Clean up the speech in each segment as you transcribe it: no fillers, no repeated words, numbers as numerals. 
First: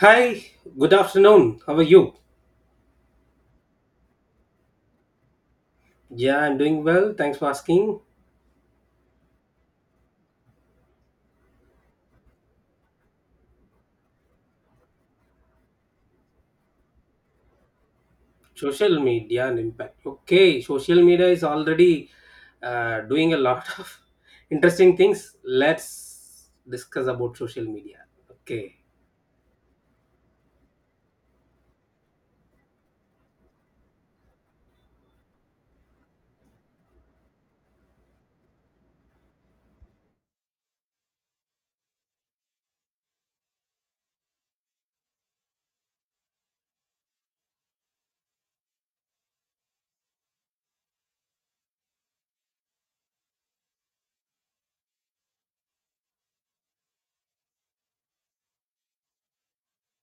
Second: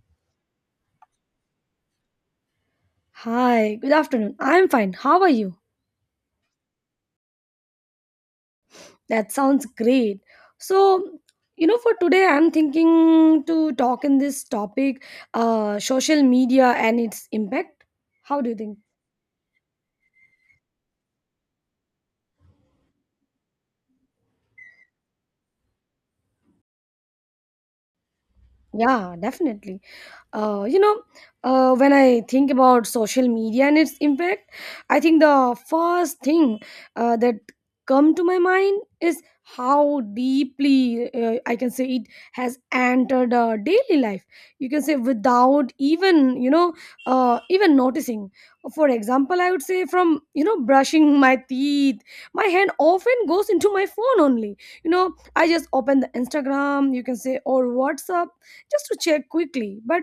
Hi, good afternoon. How are you? Hi, good afternoon. I'm fine. How are you? Yeah, I'm doing well. Thanks for asking. That sounds great. So, for today, I'm thinking to talk in this topic, social media and its impact. How do you think? Social media and impact. Okay, social media is already doing a lot of interesting things. Let's discuss about social media. Okay. Yeah, definitely. Uh, you know, when I think about social media and its impact, I think the first thing that come to my mind is how deeply I can say it has entered our daily life. You can say without even you know even noticing. For example, I would say from brushing my teeth, my hand often goes into my phone only. You know, I just open the Instagram, you can say, or WhatsApp just to check quickly, but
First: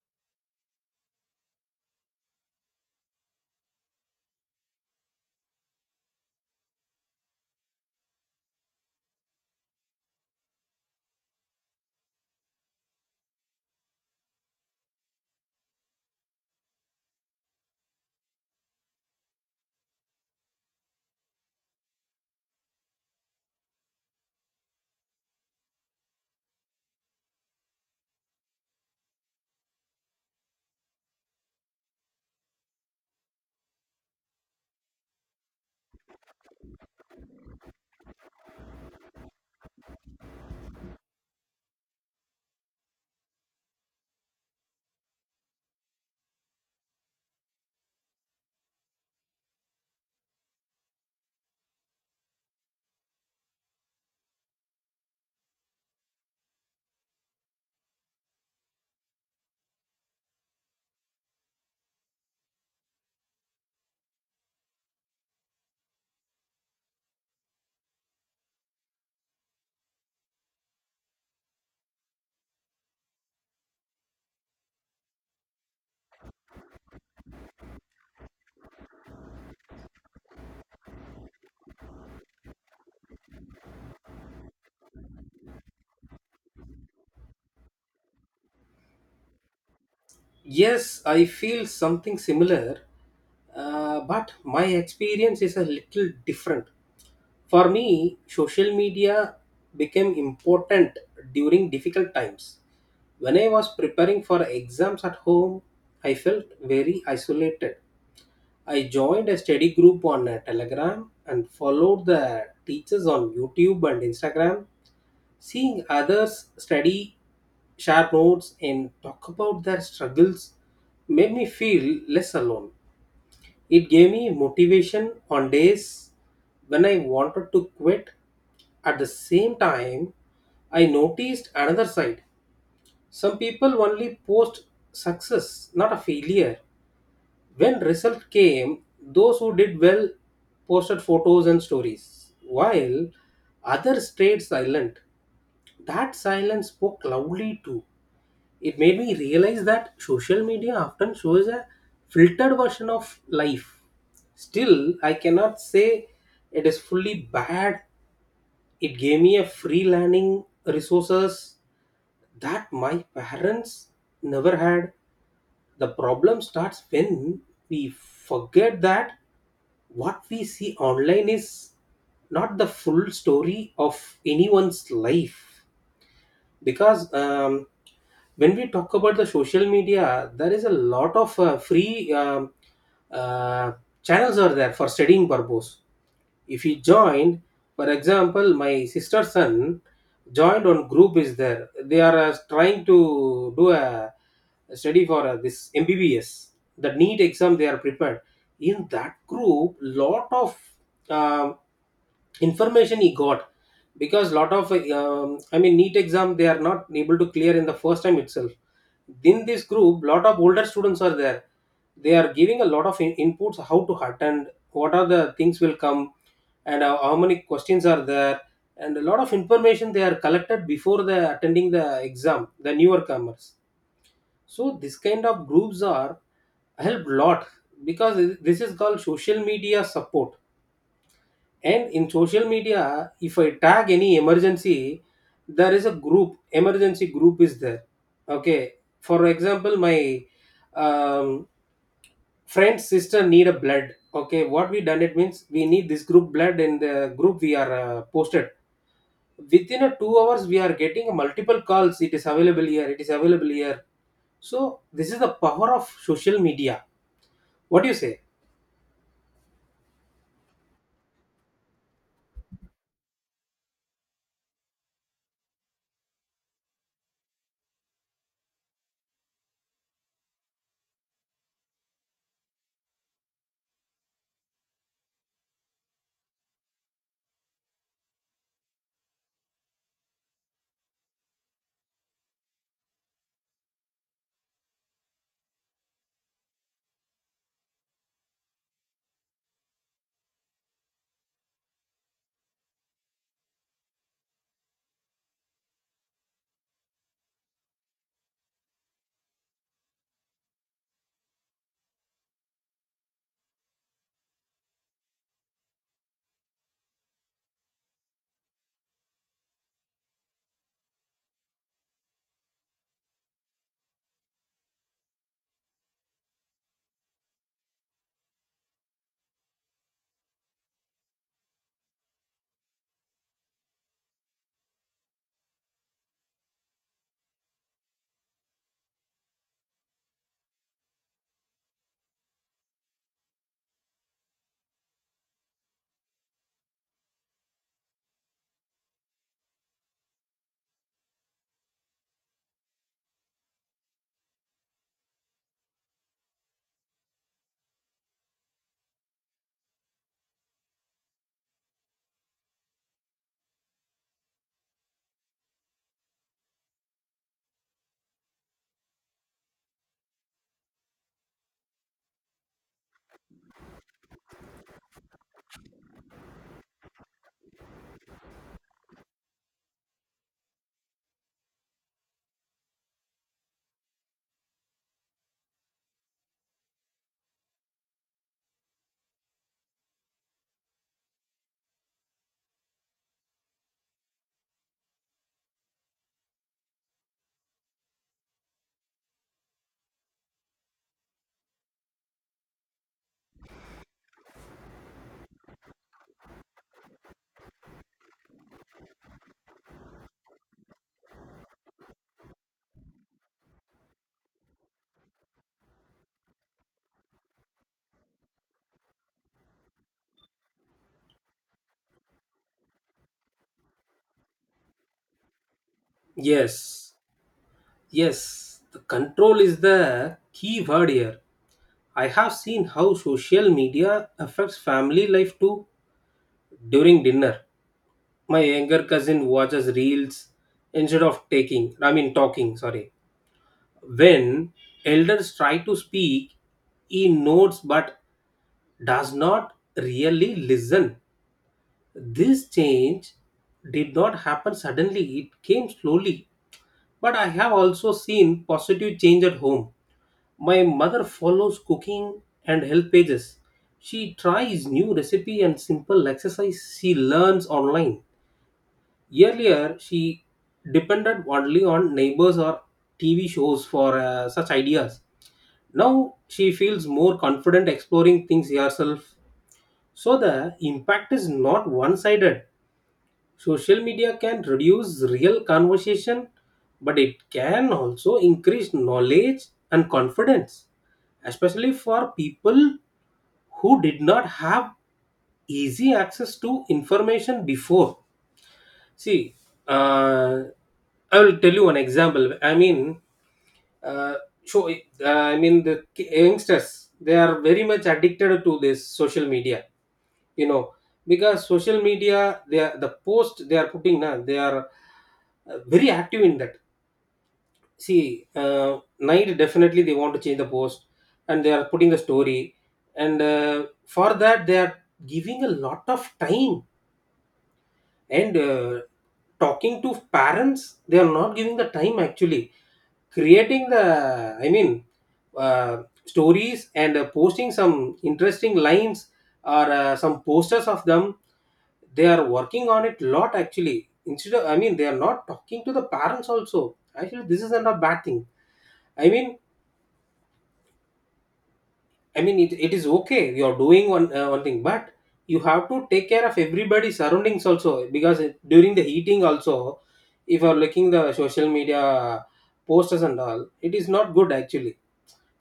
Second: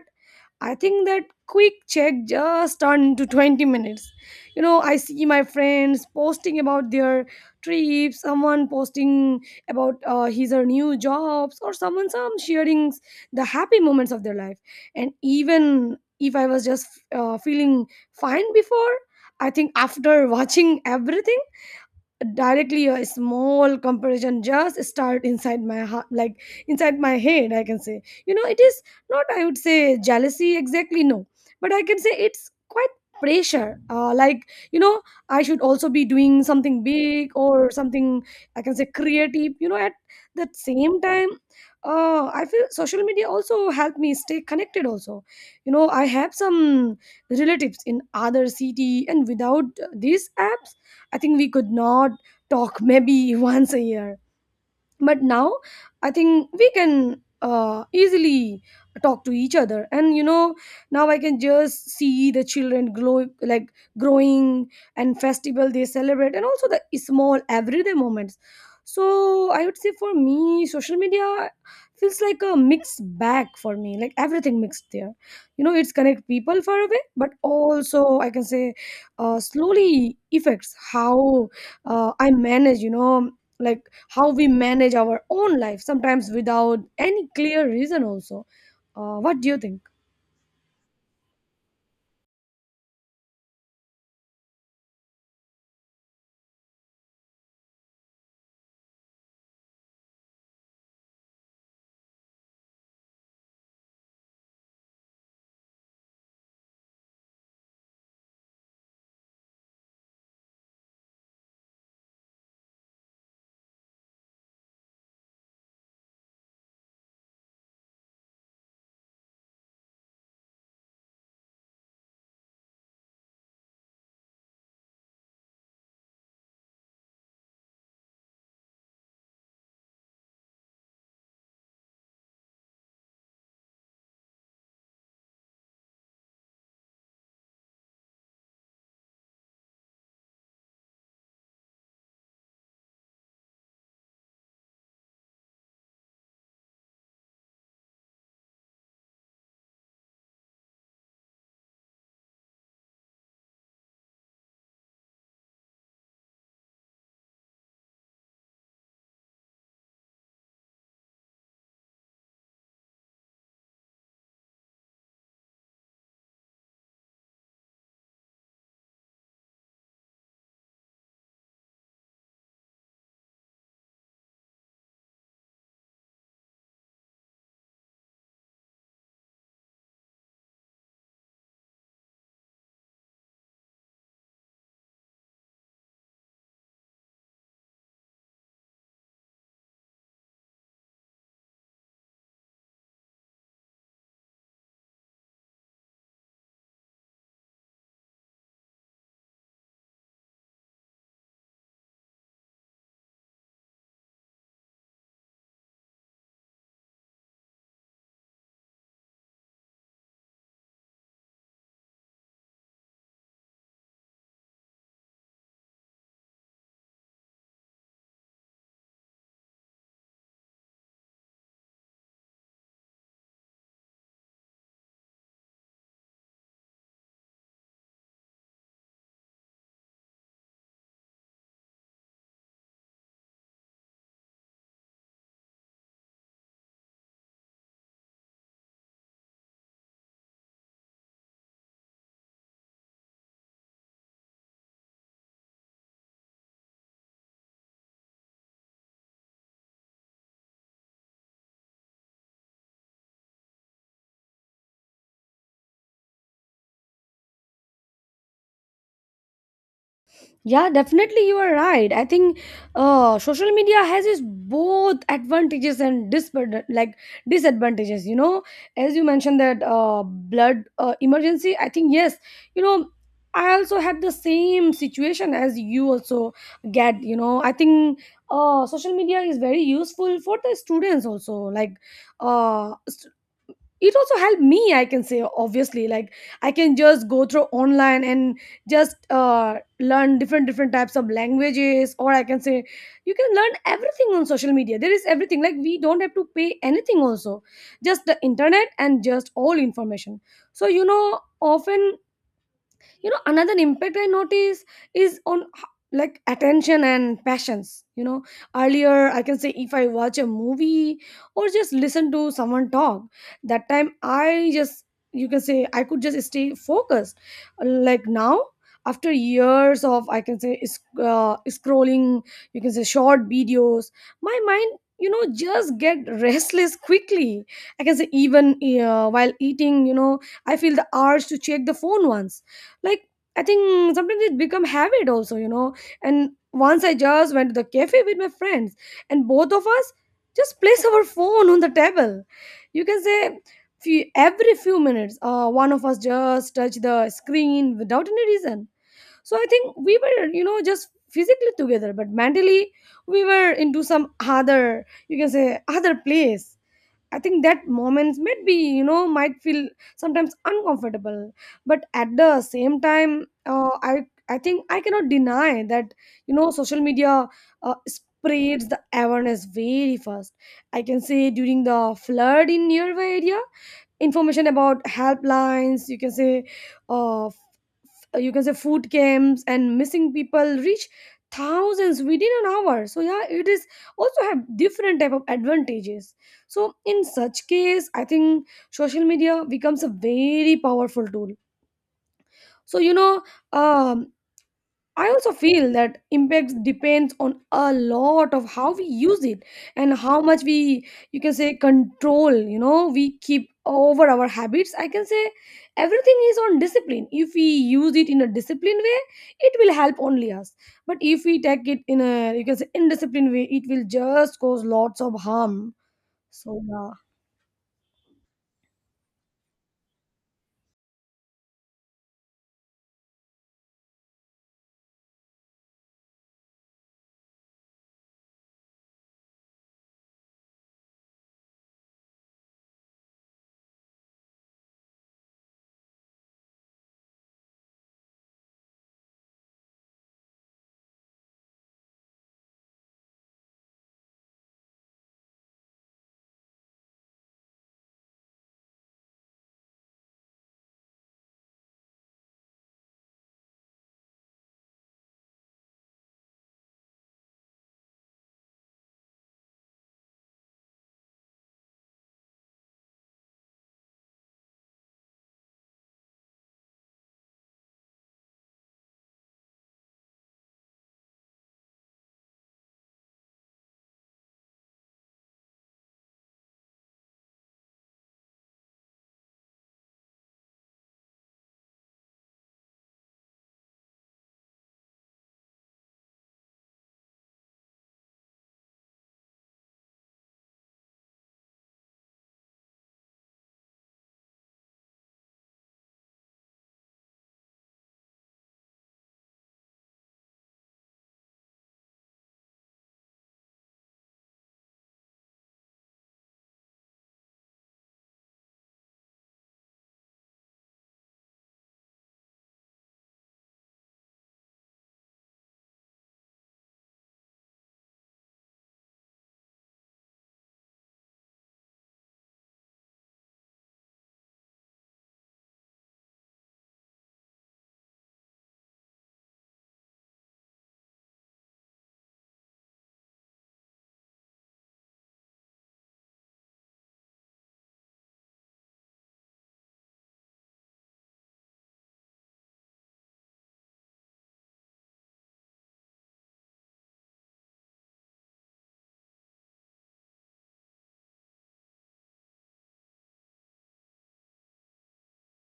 I think that quick check just turned to 20 minutes. You know, I see my friends posting about their trips, someone posting about his or new jobs, or someone some sharing the happy moments of their life. And even if I was just feeling fine before, I think after watching everything, directly a small comparison just start inside my heart, like inside my head, I can say, you know, it is not, I would say, jealousy exactly, no, but I can say it's quite pressure, like, you know, I should also be doing something big or something, I can say, creative, you know. At the same time, I feel social media also help me stay connected also. You know, I have some relatives in other city, and without these apps I think we could not talk maybe once a year, but now I think we can easily talk to each other. And you know, now I can just see the children glow, like growing, and festival they celebrate, and also the small everyday moments. So I would say for me social media feels like a mixed bag for me, like everything mixed there. You know, it's connect people far away, but also I can say slowly affects how I manage, you know, like how we manage our own life sometimes without any clear reason also. What do you think? Yes, I feel something similar, but my experience is a little different. For me, social media became important during difficult times. When I was preparing for exams at home, I felt very isolated. I joined a study group on Telegram and followed the teachers on YouTube and Instagram. Seeing others study, share notes, and talk about their struggles made me feel less alone. It gave me motivation on days when I wanted to quit. At the same time, I noticed another side. Some people only post success, not a failure. When result came, those who did well posted photos and stories, while others stayed silent. That silence spoke loudly too. It made me realize that social media often shows a filtered version of life. Still, I cannot say it is fully bad. It gave me a free learning resources that my parents never had. The problem starts when we forget that what we see online is not the full story of anyone's life because when we talk about the social media there is a lot of free uh, channels are there for studying purpose. If he joined, for example, my sister's son joined on group is there. They are trying to do a study for this mbbs, the NEET exam they are prepared. In that group lot of um, information he got because lot of I mean neat exam they are not able to clear in the first time itself. In this group lot of older students are there. They are giving a lot of inputs how to attend, what are the things will come and how many questions are there, and a lot of information they are collected before the attending the exam the newer comers. So this kind of groups are help lot because this is called social media support. And in social media, if I tag any emergency, there is a group, emergency group is there. Okay. For example, my um, friend's sister need a blood. Okay. What we done it means we need this group blood and the group we are posted. Within a 2 hours, we are getting multiple calls. It is available here. It is available here. So this is the power of social media. What do you say? Yeah, definitely, you are right. I think social media has its both advantages and disadvantages, you know. As you mentioned that blood emergency, I think yes, you know, I also had the same situation as you also get, you know. I think social media is very useful for the students also, like uh, it also helped me, I can say obviously, like I can just go through online and just learn different different types of languages, or I can say you can learn everything on social media. There is everything, like we don't have to pay anything also, just the internet and just all information. So you know, often, you know, another impact I notice is on attention and passions, you know. Earlier, I can say if I watch a movie or just listen to someone talk, that time I just, you can say, I could just stay focused. Like now, after years of, I can say, scrolling, you can say, short videos, my mind, you know, just get restless quickly. I can say even while eating, you know, I feel the urge to check the phone once. Like I think sometimes it become habit also, you know. And once I just went to the cafe with my friends, and both of us just place our phone on the table. You can say few, every few minutes one of us just touch the screen without any reason. So I think we were, you know, just physically together, but mentally we were into some other, you can say, other place. I think that moments might be, you know, might feel sometimes uncomfortable, but at the same time, I think I cannot deny that, you know, social media spreads the awareness very fast. I can say during the flood in nearby area, information about helplines, you can say, uh, you can say, food camps and missing people reach thousands within an hour. So yeah, it is also have different type of advantages. So in such case, I think social media becomes a very powerful tool. so you know um, I also feel that impact depends on a lot of how we use it, and how much we, you can say, control. You know, we keep over our habits. I can say everything is on discipline. If we use it in a disciplined way, it will help only us. But if we take it in a, you can say, indisciplined way, it will just cause lots of harm. So yeah, Yes. Yes. The control is the key word here. I have seen how social media affects family life too during dinner. My younger cousin watches reels instead of taking, I mean, talking, sorry. When elders try to speak, he notes but does not really listen. This change did not happen suddenly, it came slowly. But I have also seen positive change at home. My mother follows cooking and health pages. She tries new recipe and simple exercise she learns online. Earlier, she depended only on neighbors or TV shows for such ideas. Now, she feels more confident exploring things herself. So, the impact is not one sided. Social media can reduce real conversation, but it can also increase knowledge and confidence, especially for people who did not have easy access to information before. See, uh, I will tell you an example. I mean, uh, show. I mean, the youngsters they are very much addicted to this social media, you know, because social media they are the post they are putting now, they are very active in that. See, night definitely they want to change the post and they are putting the story, and for that they are giving a lot of time. And talking to parents they are not giving the time actually, creating the I mean stories and posting some interesting lines or some posters of them. They are working on it lot actually instead of I mean they are not talking to the parents also actually. This is not a bad thing, I mean, I mean it is okay, you are doing one one thing, but you have to take care of everybody surroundings also because during the heating also, if you are looking the social media posters and all, it is not good actually.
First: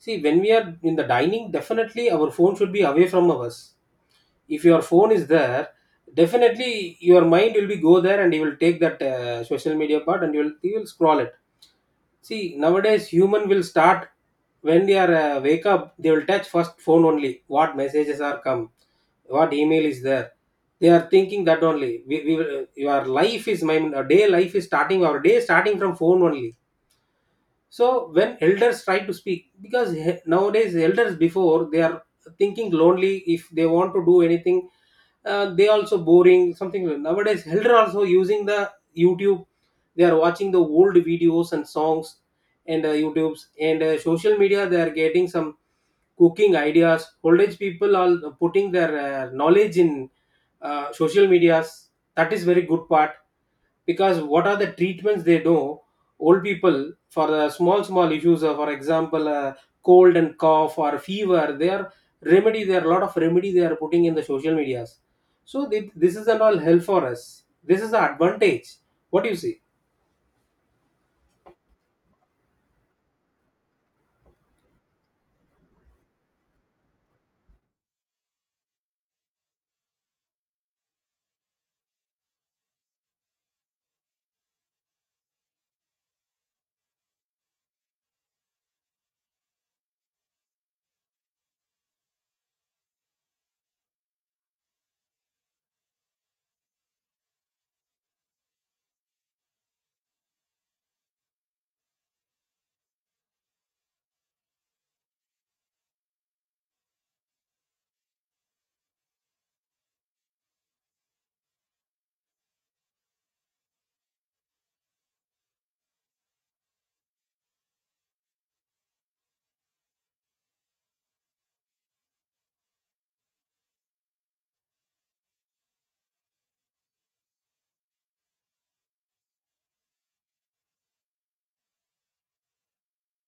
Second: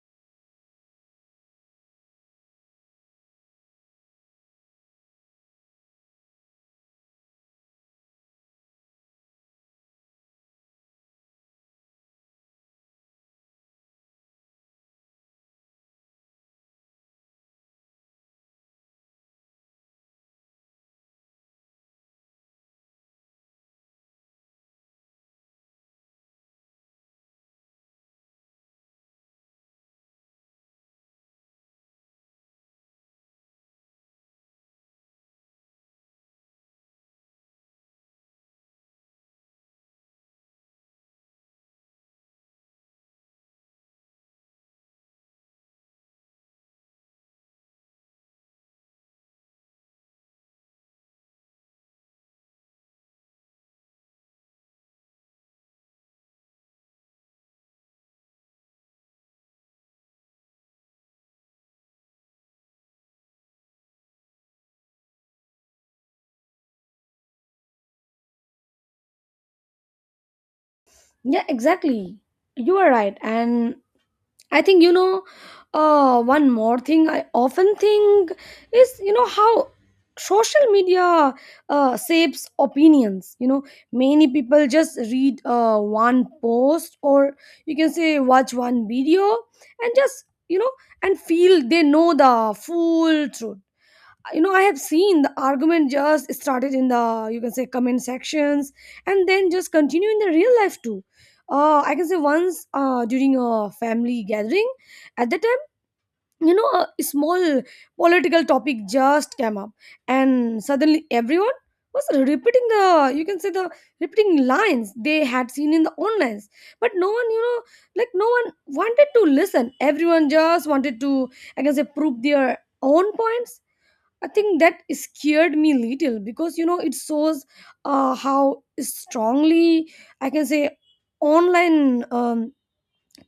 See, when we are in the dining, definitely our phone should be away from us. If your phone is there, definitely your mind will be go there and you will take that social media part and you will scroll it. See, nowadays human will start when they are wake up, they will touch first phone only. What messages are come, what email is there. They are thinking that only. We will, your life is my our day life is starting. Our day starting from phone only. So when elders try to speak because nowadays elders before they are thinking lonely. If they want to do anything, they also boring something like. Nowadays elder also using the YouTube, they are watching the old videos and songs, and youtubes and social media, they are getting some cooking ideas. Old age people are putting their knowledge in social medias. That is very good part because what are the treatments they know, old people for small small issues, for example, cold and cough or fever, they are remedy, there are a lot of remedy they are putting in the social medias. So this is an all help for us, this is the advantage. What do you see? yeah, exactly. You are right, and I think, you know, one more thing I often think is, you know, how social media shapes opinions. You know, many people just read one post, or you can say watch one video, and just, you know, and feel they know the full truth. You know, I have seen the argument just started in the, you can say, comment sections, and then just continue in the real life too. I can say once during a family gathering, at that time, you know, a small political topic just came up, and suddenly everyone was repeating the, you can say, the repeating lines they had seen in the online. But no one, you know, like no one wanted to listen. Everyone just wanted to, I can say, prove their own points. I think that scared me little, because you know it shows how strongly I can say online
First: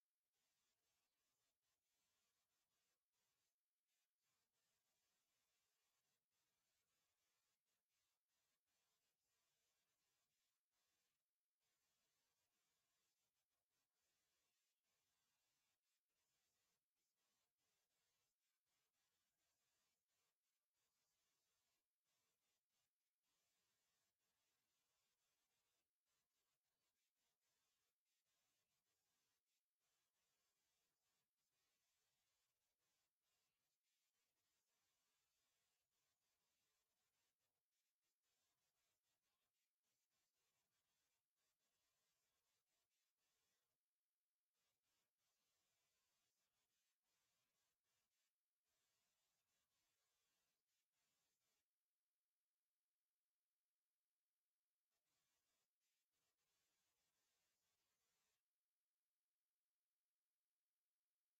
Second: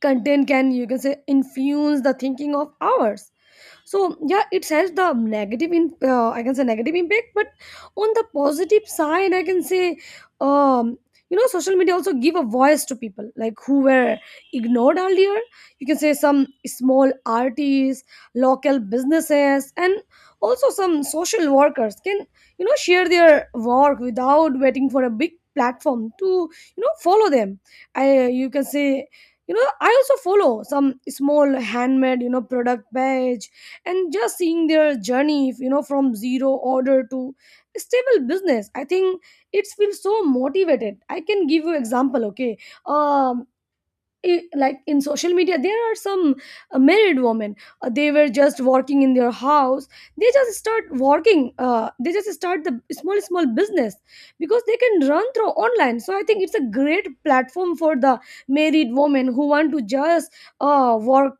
content can, you can say, influence the thinking of ours. So yeah, it has the negative in, I can say, negative impact. But on the positive side, I can say, um, you know, social media also give a voice to people like who were ignored earlier. You can say some small artists, local businesses, and also some social workers can, you know, share their work without waiting for a big platform to, you know, follow them. I, you can say, you know, I also follow some small handmade, you know, product page. And just seeing their journey, you know, from zero order to stable business, I think it feels so motivated. I can give you example. Okay, um, like in social media there are some married women, they were just working in their house. They just start working, they just start the small small business, because they can run through online. So I think it's a great platform for the married women who want to just work,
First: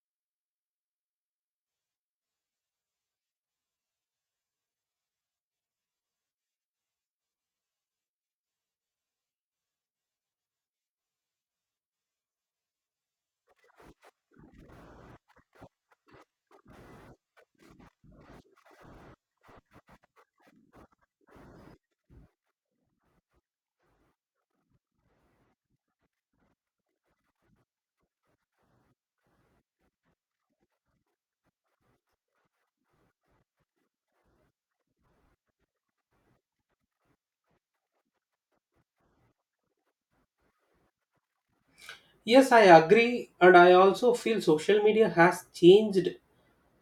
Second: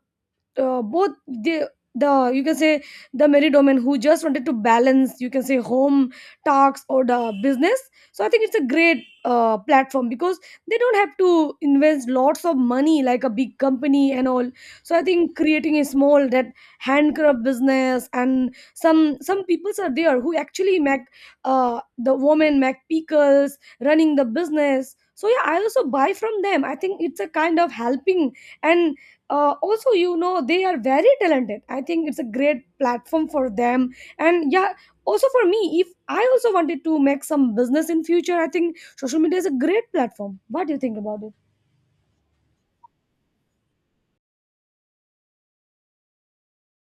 both the you can say, the married women who just wanted to balance, you can say, home tasks or the business. So I think it's a great platform, because they don't have to invest lots of money like a big company and all. So I think creating a small that handcraft business, and some peoples are there who actually make the woman make pickles running the business. So yeah, I also buy from them. I think it's a kind of helping. And also, you know, they are very talented. I think it's a great platform for them. And yeah, also for me, if I also wanted to make some business in future, I think social media is a great platform. What do you think about it? Yes, I agree and I also feel social media has changed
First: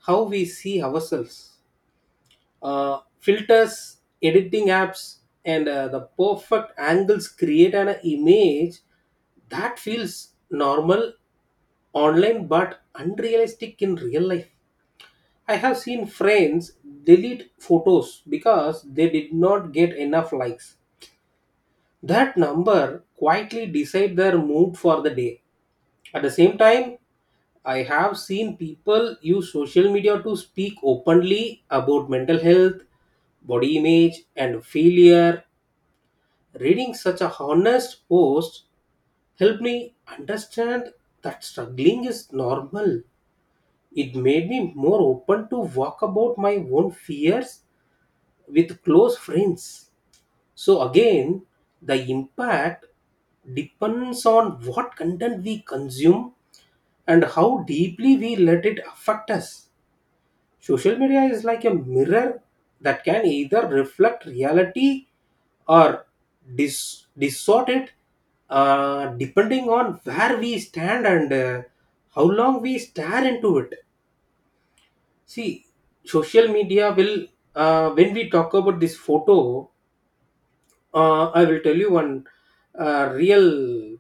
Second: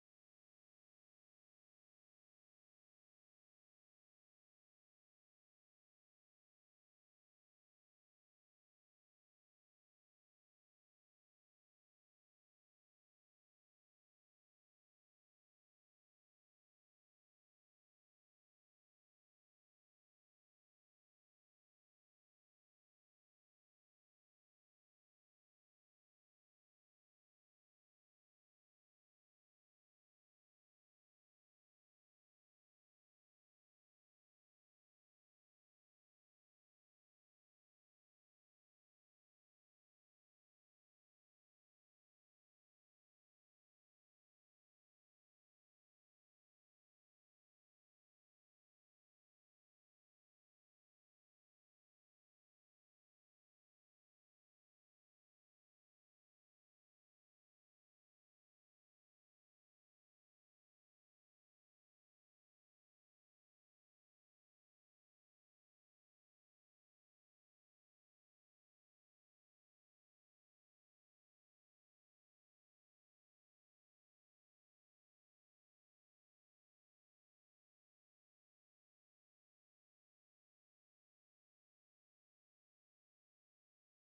how we see ourselves. Filters, editing apps, and the perfect angles create an image that feels normal online but unrealistic in real life. I have seen friends delete photos because they did not get enough likes. That number quietly decide their mood for the day. At the same time, I have seen people use social media to speak openly about mental health, body image, and failure. Reading such a honest post helped me understand that struggling is normal. It made me more open to talk about my own fears with close friends. So again, the impact depends on what content we consume and how deeply we let it affect us. Social media is like a mirror that can either reflect reality or distort it, depending on where we stand and how long we stare into it. See, social media will, when we talk about this photo, I will tell you one real,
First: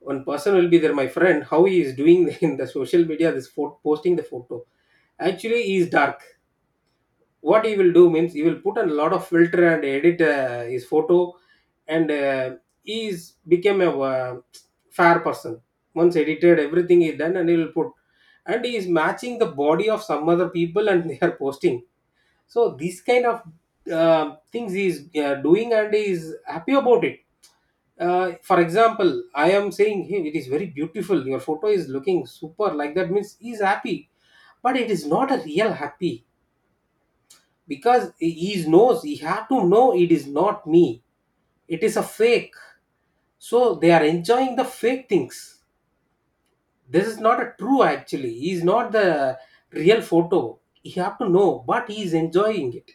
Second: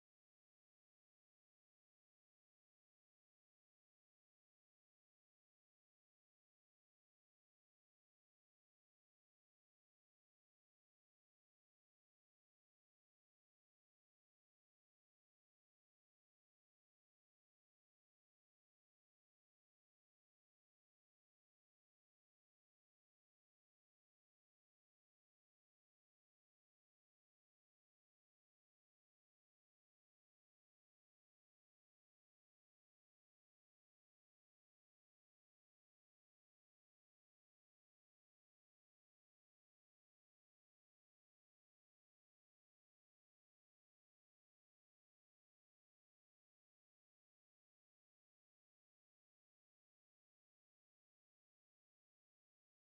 one person will be there, my friend, how he is doing in the social media, this photo, posting the photo. Actually, he is dark. What he will do means he will put a lot of filter and edit his photo, and he's became a fair person. Once edited everything is done, and he will put, and he is matching the body of some other people and they are posting. So these kind of uh, things he is doing, and he is happy about it. For example, I am saying hey it is very beautiful, your photo is looking super, like that means he is happy. But it is not a real happy because he knows, he had to know it is not me, it is a fake. So they are enjoying the fake things. This is not a true, actually he is not the real photo, he have to know, but he is enjoying it.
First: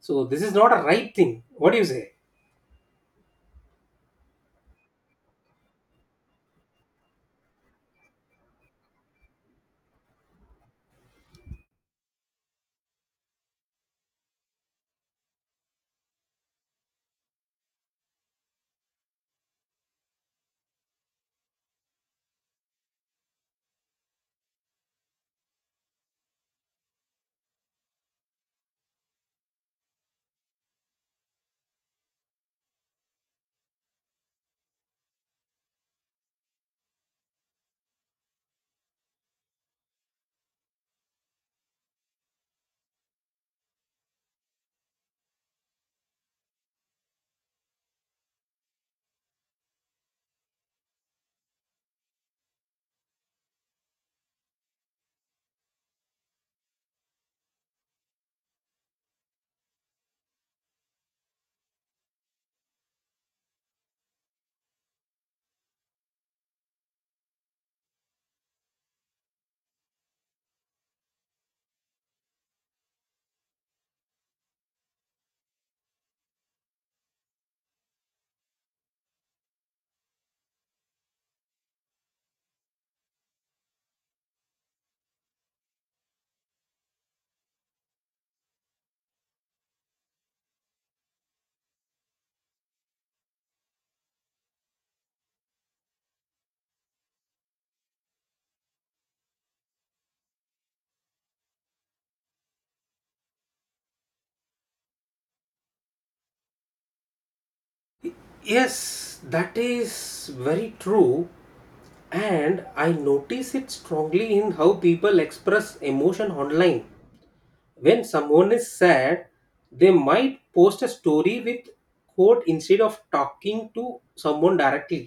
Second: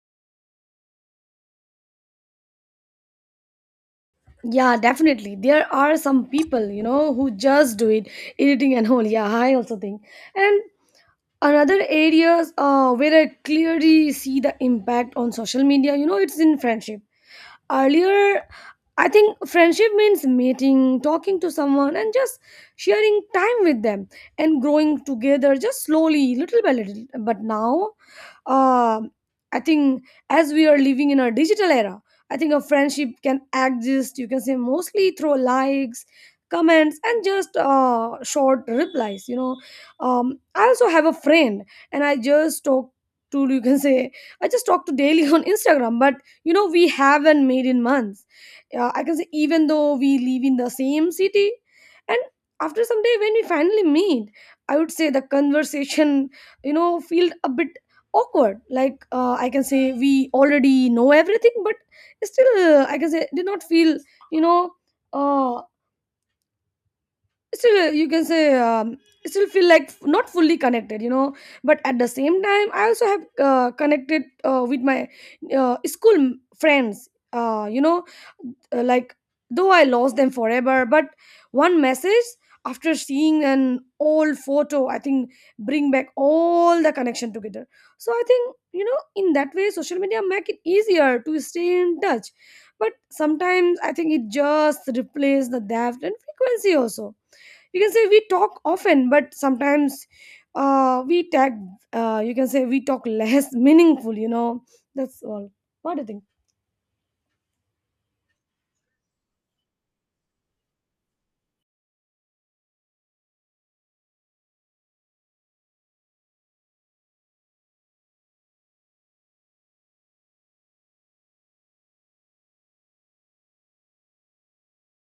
So this is not a right thing. What do you say? Yeah, definitely there are some people, you know, who just do it, editing and all, yeah, I also think. And another areas where I clearly see the impact on social media, you know, it's in friendship. Earlier, I think friendship means meeting, talking to someone, and just sharing time with them and growing together just slowly, little by little. But now, um, I think as we are living in a digital era, I think a friendship can exist. You can say mostly through likes, comments, and just short replies. You know, I also have a friend, and I just talk to, you can say I just talk to daily on Instagram, but you know we haven't made in months, I can say, even though we live in the same city and after some day when we finally meet, I would say the conversation, you know, feel a bit awkward, like I can say we already know everything but still, I can say, did not feel, you know uh, still you can say still feel like not fully connected, you know. But at the same time I also have connected with my school friends, like, though I lost them forever, but one message after seeing an old photo, I think, bring back all the connection together. So I think, you know, in that way social media make it easier to stay in touch, but sometimes I think it just replaces the depth and frequency also. You can say we talk often, but sometimes we tag, you can say we talk less meaningful, you know, that's all. What do you think? Yes, that is very true, and I notice it strongly in how people express emotion online. When someone is sad, they might post a story with quote instead of talking to someone directly.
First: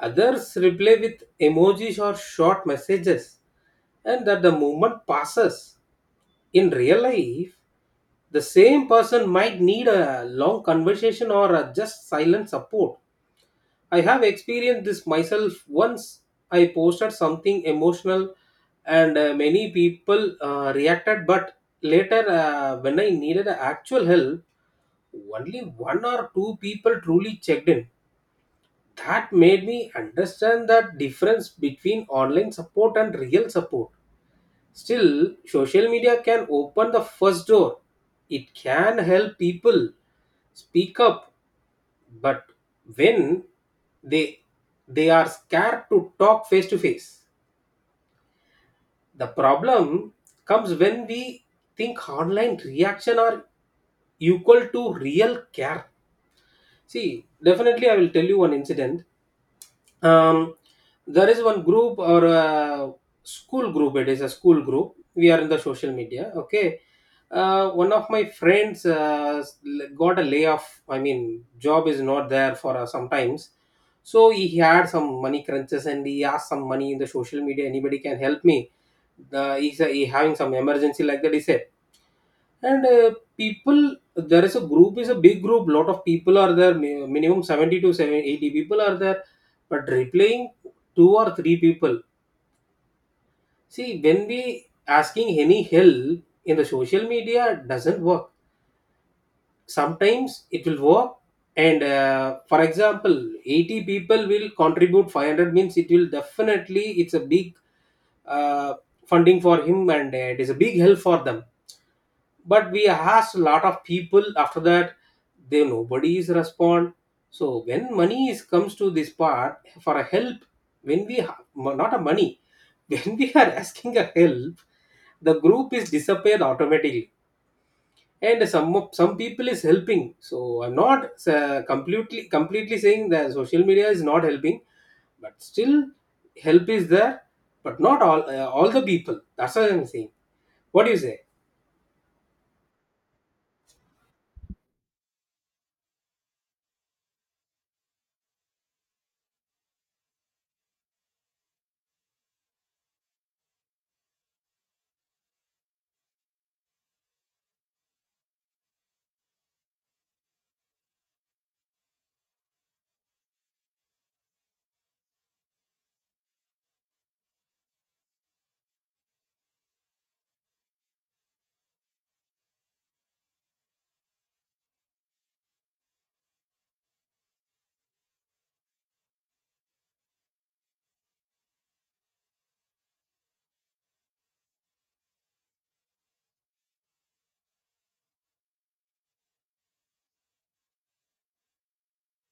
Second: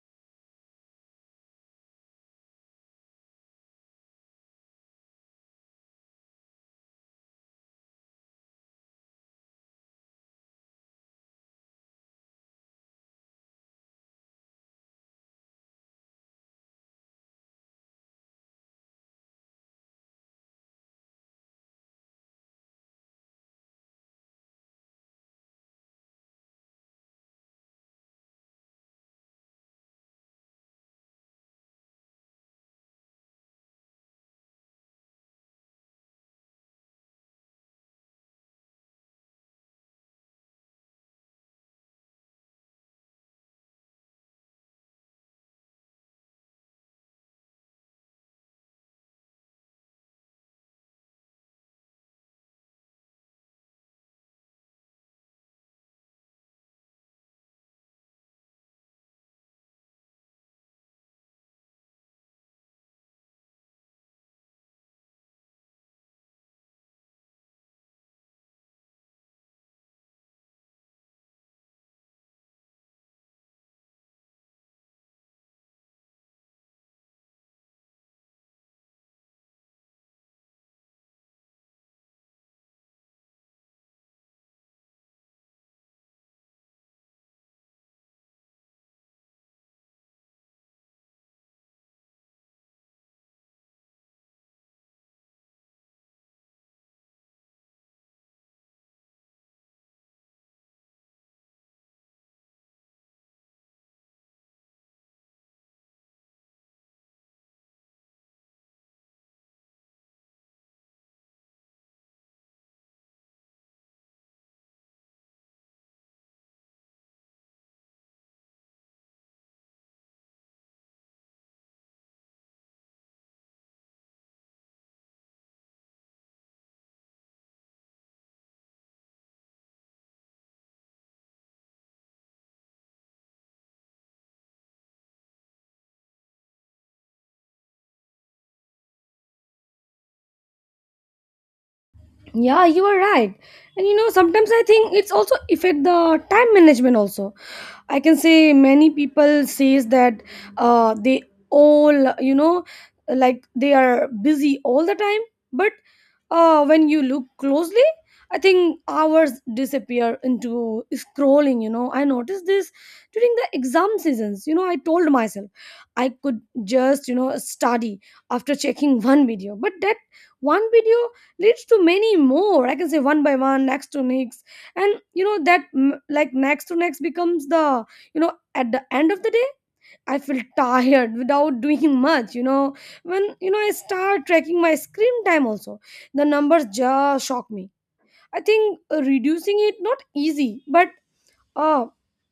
Others reply with emojis or short messages, and that the moment passes. In real life, the same person might need a long conversation or a just silent support. I have experienced this myself once. I posted something emotional and many people reacted, but later, when I needed actual help, only one or two people truly checked in. That made me understand the difference between online support and real support. Still, social media can open the first door, it can help people speak up, but when they they are scared to talk face to face, the problem comes when we think online reaction are equal to real care. See, definitely I will tell you one incident. um, there is one group or a school group, it is a school group we are in the social media, okay. One of my friends got a layoff, I mean job is not there for sometimes. So he had some money crunches and he asked some money in the social media, anybody can help me. Uh, he's, he having some emergency like that, he said. And people, there is a group, is a big group. Lot of people are there. Minimum 70 to 70, 80 people are there. But replying two or three people. See, when we asking any help in the social media doesn't work. Sometimes it will work. And for example, 80 people will contribute 500 means it will definitely, it's a big uh, funding for him, and it is a big help for them, but we asked a lot of people after that, they nobody is respond. So when money is comes to this part for a help, when we not a money, when we are asking a help, the group is disappeared automatically. And some people is helping, so I'm not completely saying that social media is not helping, but still help is there, but not all the people, that's what I'm saying. What do you say? Yeah, you are right. And you know, sometimes I think it's also affect the time management also. I can say many people says that they all, you know, like they are busy all the time, but when you look closely, I think hours disappear into scrolling. You know, I noticed this during the exam seasons. You know, I told myself I could just, you know, study after checking one video, but that one video leads to many more. I can say one by one, next to next, and you know that like next to next becomes the, you know, at the end of the day I feel tired without doing much, you know. When, you know, I start tracking my screen time also, the numbers just shock me. I think reducing it not easy, but uh,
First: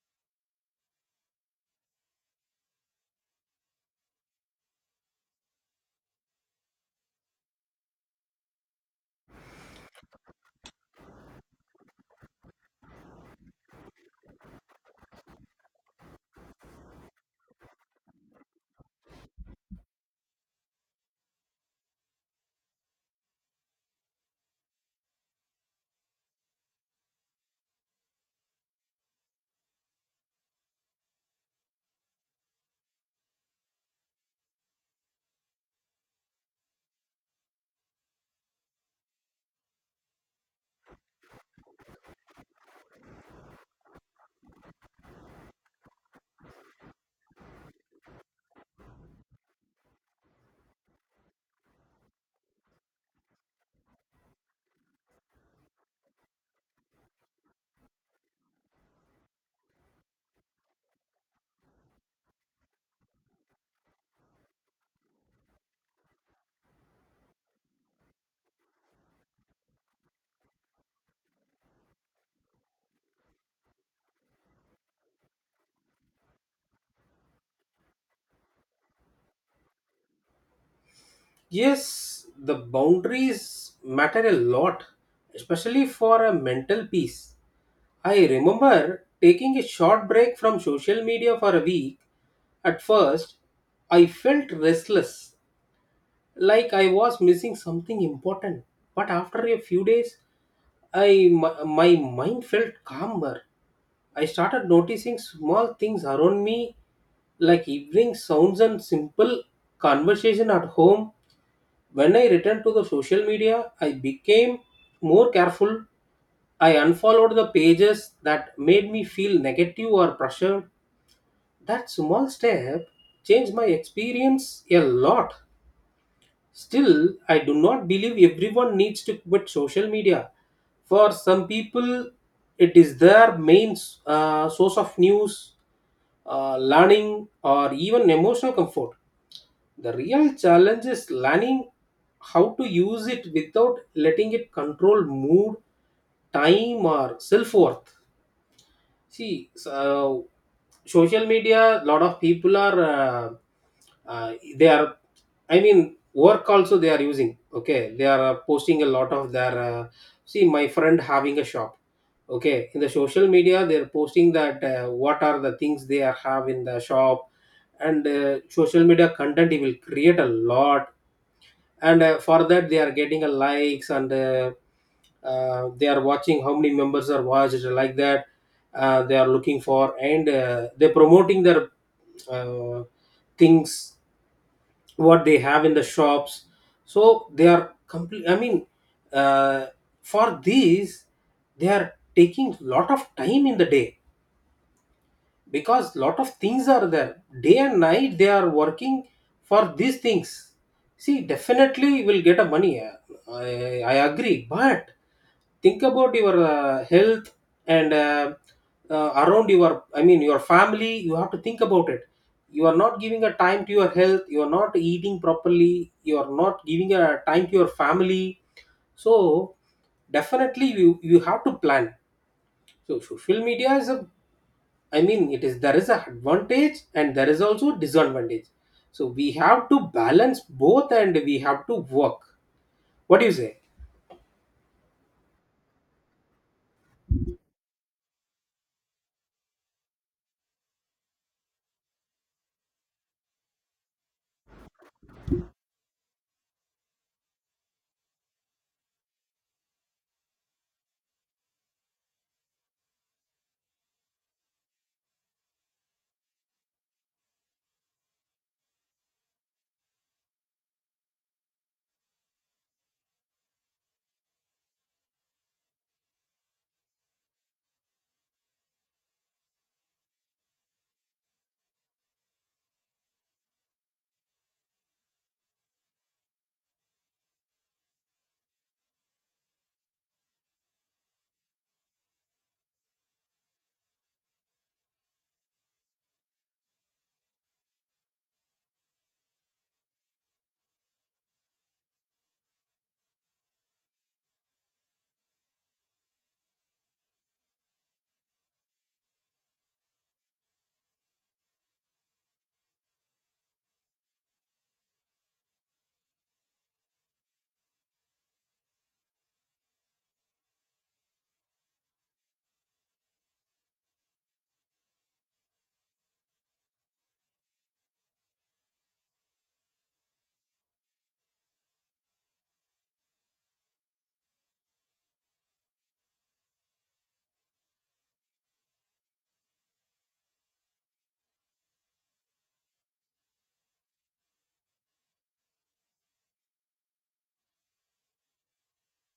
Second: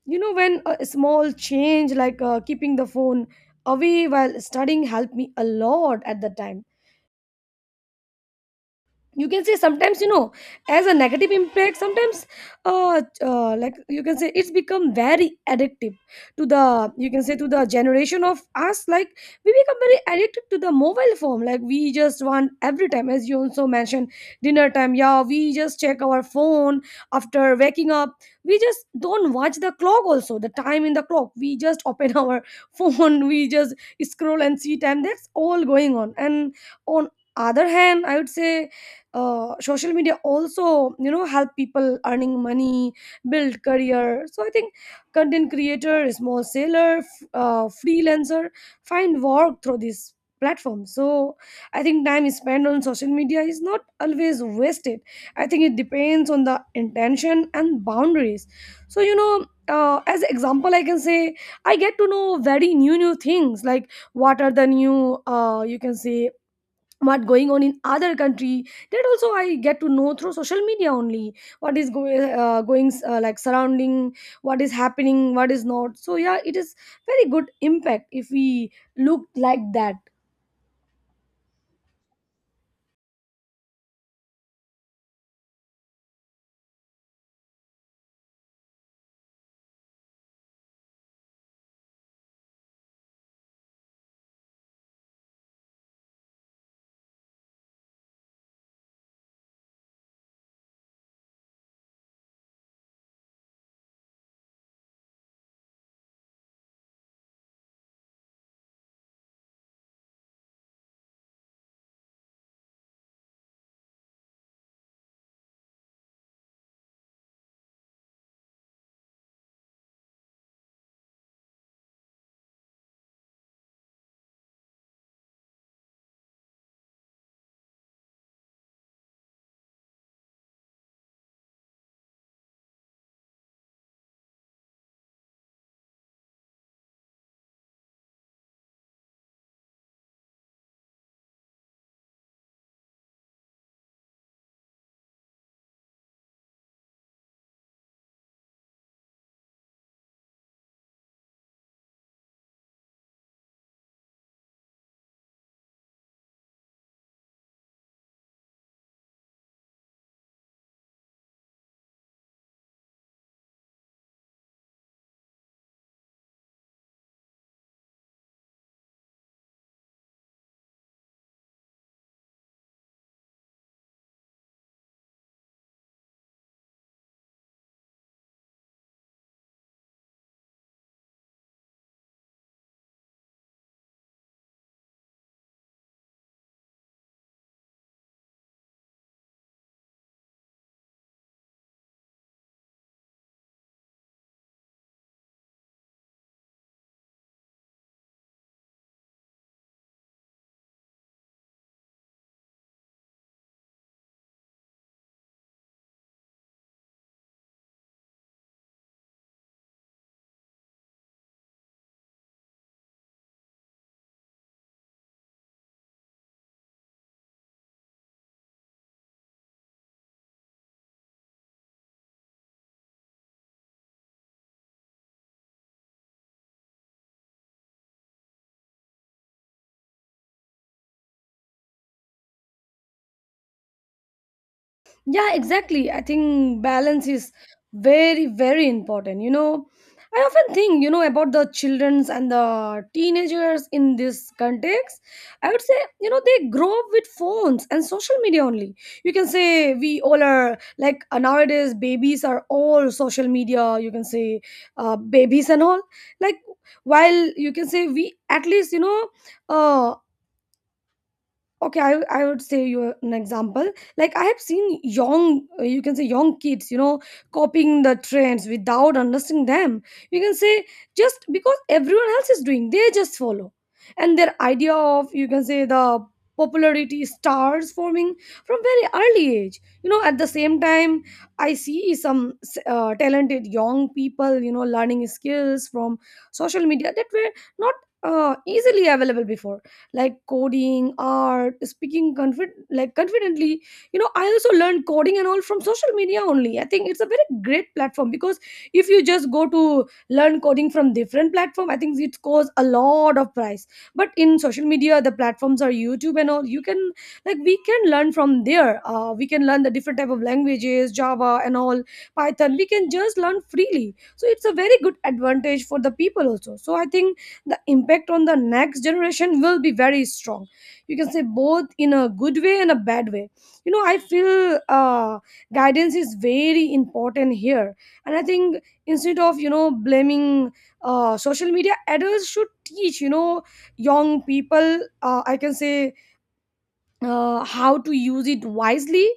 you know, when a small change like keeping the phone away while studying helped me a lot at the time. You can say sometimes, you know, as a negative impact sometimes, like you can say it's become very addictive to the, you can say, to the generation of us, like we become very addicted to the mobile phone, like we just want every time, as you also mentioned, dinner time, yeah, we just check our phone. After waking up we just don't watch the clock also, the time in the clock we just open our phone, we just scroll and see time, that's all going on and on. Other hand, I would say social media also, you know, help people earning money, build career. So I think content creator, small seller, freelancer find work through this platform. So I think time spent on social media is not always wasted. I think it depends on the intention and boundaries. So you know, as example I can say, I get to know very new new things like what are the new, you can say, what going on in other country, that also I get to know through social media only. What is going like surrounding, what is happening, what is not. So yeah, it is very good impact if we look like that. Yes, the boundaries matter a lot, especially for a mental peace. I remember taking a short break from social media for a week. At first, I felt restless, like I was missing something important. But after a few days, my mind felt calmer. I started noticing small things around me, like evening sounds and simple conversation at home. When I returned to the social media, I became more careful. I unfollowed the pages that made me feel negative or pressured. That small step changed my experience a lot. Still, I do not believe everyone needs to quit social media. For some people, it is their main source of news, learning, or even emotional comfort. The real challenge is learning how to use it without letting it control mood, time, or self worth. See, so social media, lot of people are, they are, I mean, work also they are using. Okay, they are posting a lot of their. See, my friend having a shop. Okay, in the social media, they are posting that what are the things they are have in the shop, and social media content he will create a lot, and for that they are getting a likes, and they are watching how many members are watched like that, they are looking for, and they're promoting their uh, things what they have in the shops. So they are complete, I mean, uh, for these they are taking lot of time in the day, because lot of things are there, day and night they are working for these things. See, definitely will get a money, i, I agree, but think about your health, and around your, I mean your family, you have to think about it. You are not giving a time to your health, you are not eating properly, you are not giving a time to your family. So definitely you have to plan. So social media is a, I mean, it is there is a advantage and there is also disadvantage. So we have to balance both and we have to work. What do you say? Yeah, exactly. I think balance is very, very important. You know, I often think, you know, about the childrens and the teenagers in this context. I would say, you know, they grow up with phones and social media only. You can say we all are like nowadays, babies are all social media. You can say babies and all. Like, while you can say we at least, you know, uh, okay, I would say you an example. Like I have seen young, you can say young kids, you know, copying the trends without understanding them. You can say just because everyone else is doing, they just follow, and their idea of, you can say, the popularity stars forming from very early age. You know, at the same time, I see some talented young people, you know, learning skills from social media that were not easily available before, like coding, art, speaking like confidently. You know, I also learned coding and all from social media only. I think it's a very great platform because if you just go to learn coding from different platform, I think it costs a lot of price. But in social media the platforms are YouTube and all, you can, like we can learn from there, we can learn the different type of languages, Java and all, Python, we can just learn freely. So it's a very good advantage for the people also. So I think the impact on the next generation will be very strong. You can say both in a good way and a bad way. You know, I feel guidance is very important here. And I think instead of, you know, blaming social media, adults should teach, you know, young people, I can say, how to use it wisely.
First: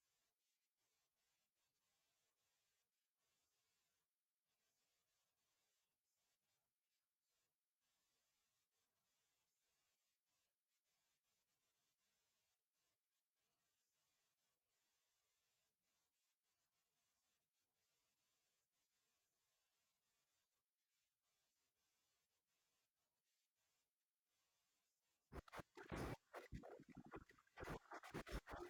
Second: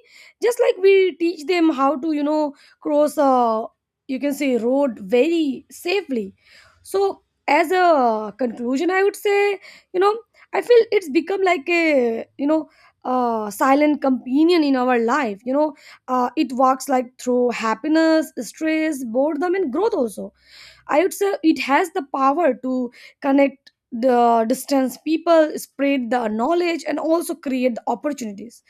Just like we teach them how to, you know, cross a, you can say, road very safely. So as a conclusion, I would say, you know, I feel it's become like a, you know, a silent companion in our life. You know, it works like through happiness, stress, boredom and growth also. I would say it has the power to connect the distance people, spread the knowledge, and also create the opportunities.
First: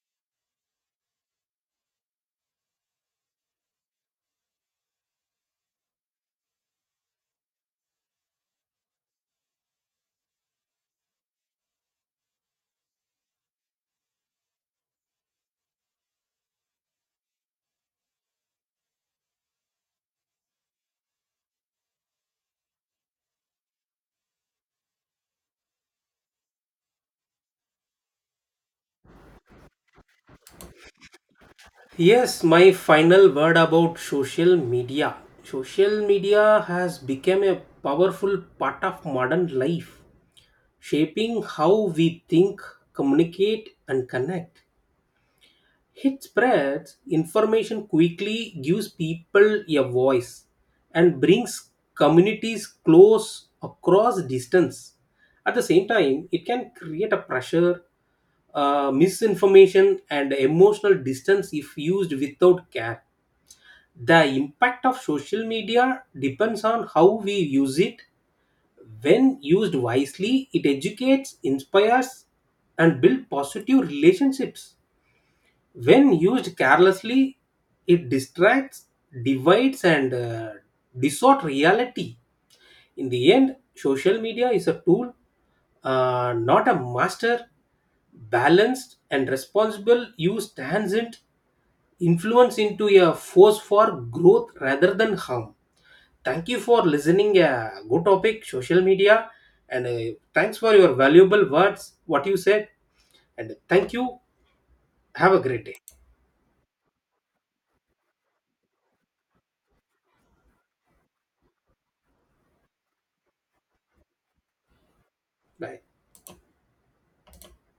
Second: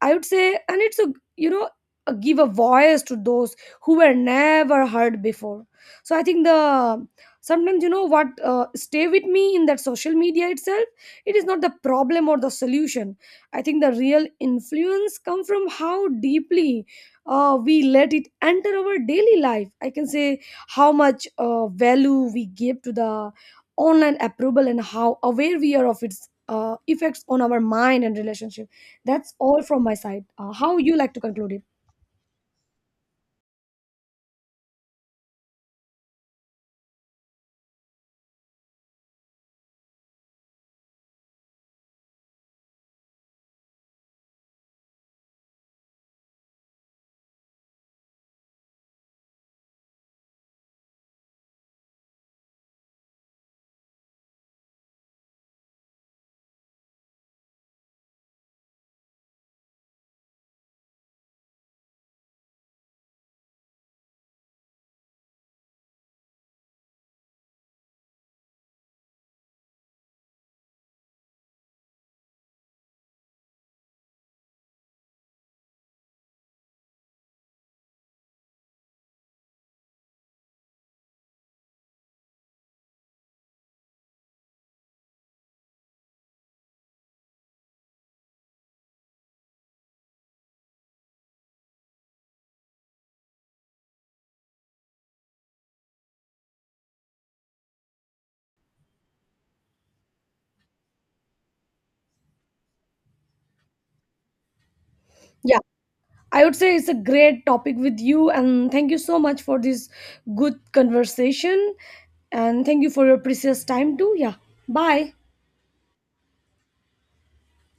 I would say, and it's a, you know, give a voice to those who were never heard before. So I think the sometimes you know what stay with me in that social media itself. It is not the problem or the solution. I think the real influence come from how deeply we let it enter our daily life. I can say how much value we give to the online approval and how aware we are of its effects on our mind and relationship. That's all from my side. How you like to conclude it? Yes, my final word about social media. Social media has become a powerful part of modern life, shaping how we think, communicate, and connect. It spreads information quickly, gives people a voice, and brings communities close across distance. At the same time, it can create a pressure, misinformation, and emotional distance if used without care. The impact of social media depends on how we use it. When used wisely, it educates, inspires, and builds positive relationships. When used carelessly, it distracts, divides, and distort reality. In the end, social media is a tool, not a master. Balanced and responsible use transient influence into a force for growth rather than harm. Thank you for listening. A good topic, social media, and thanks for your valuable words. What you said, and thank you. Have a Yeah, great day. I would say it's a great topic with you, and thank you so much for this good conversation, and thank you for your precious time too. Yeah, bye. Bye.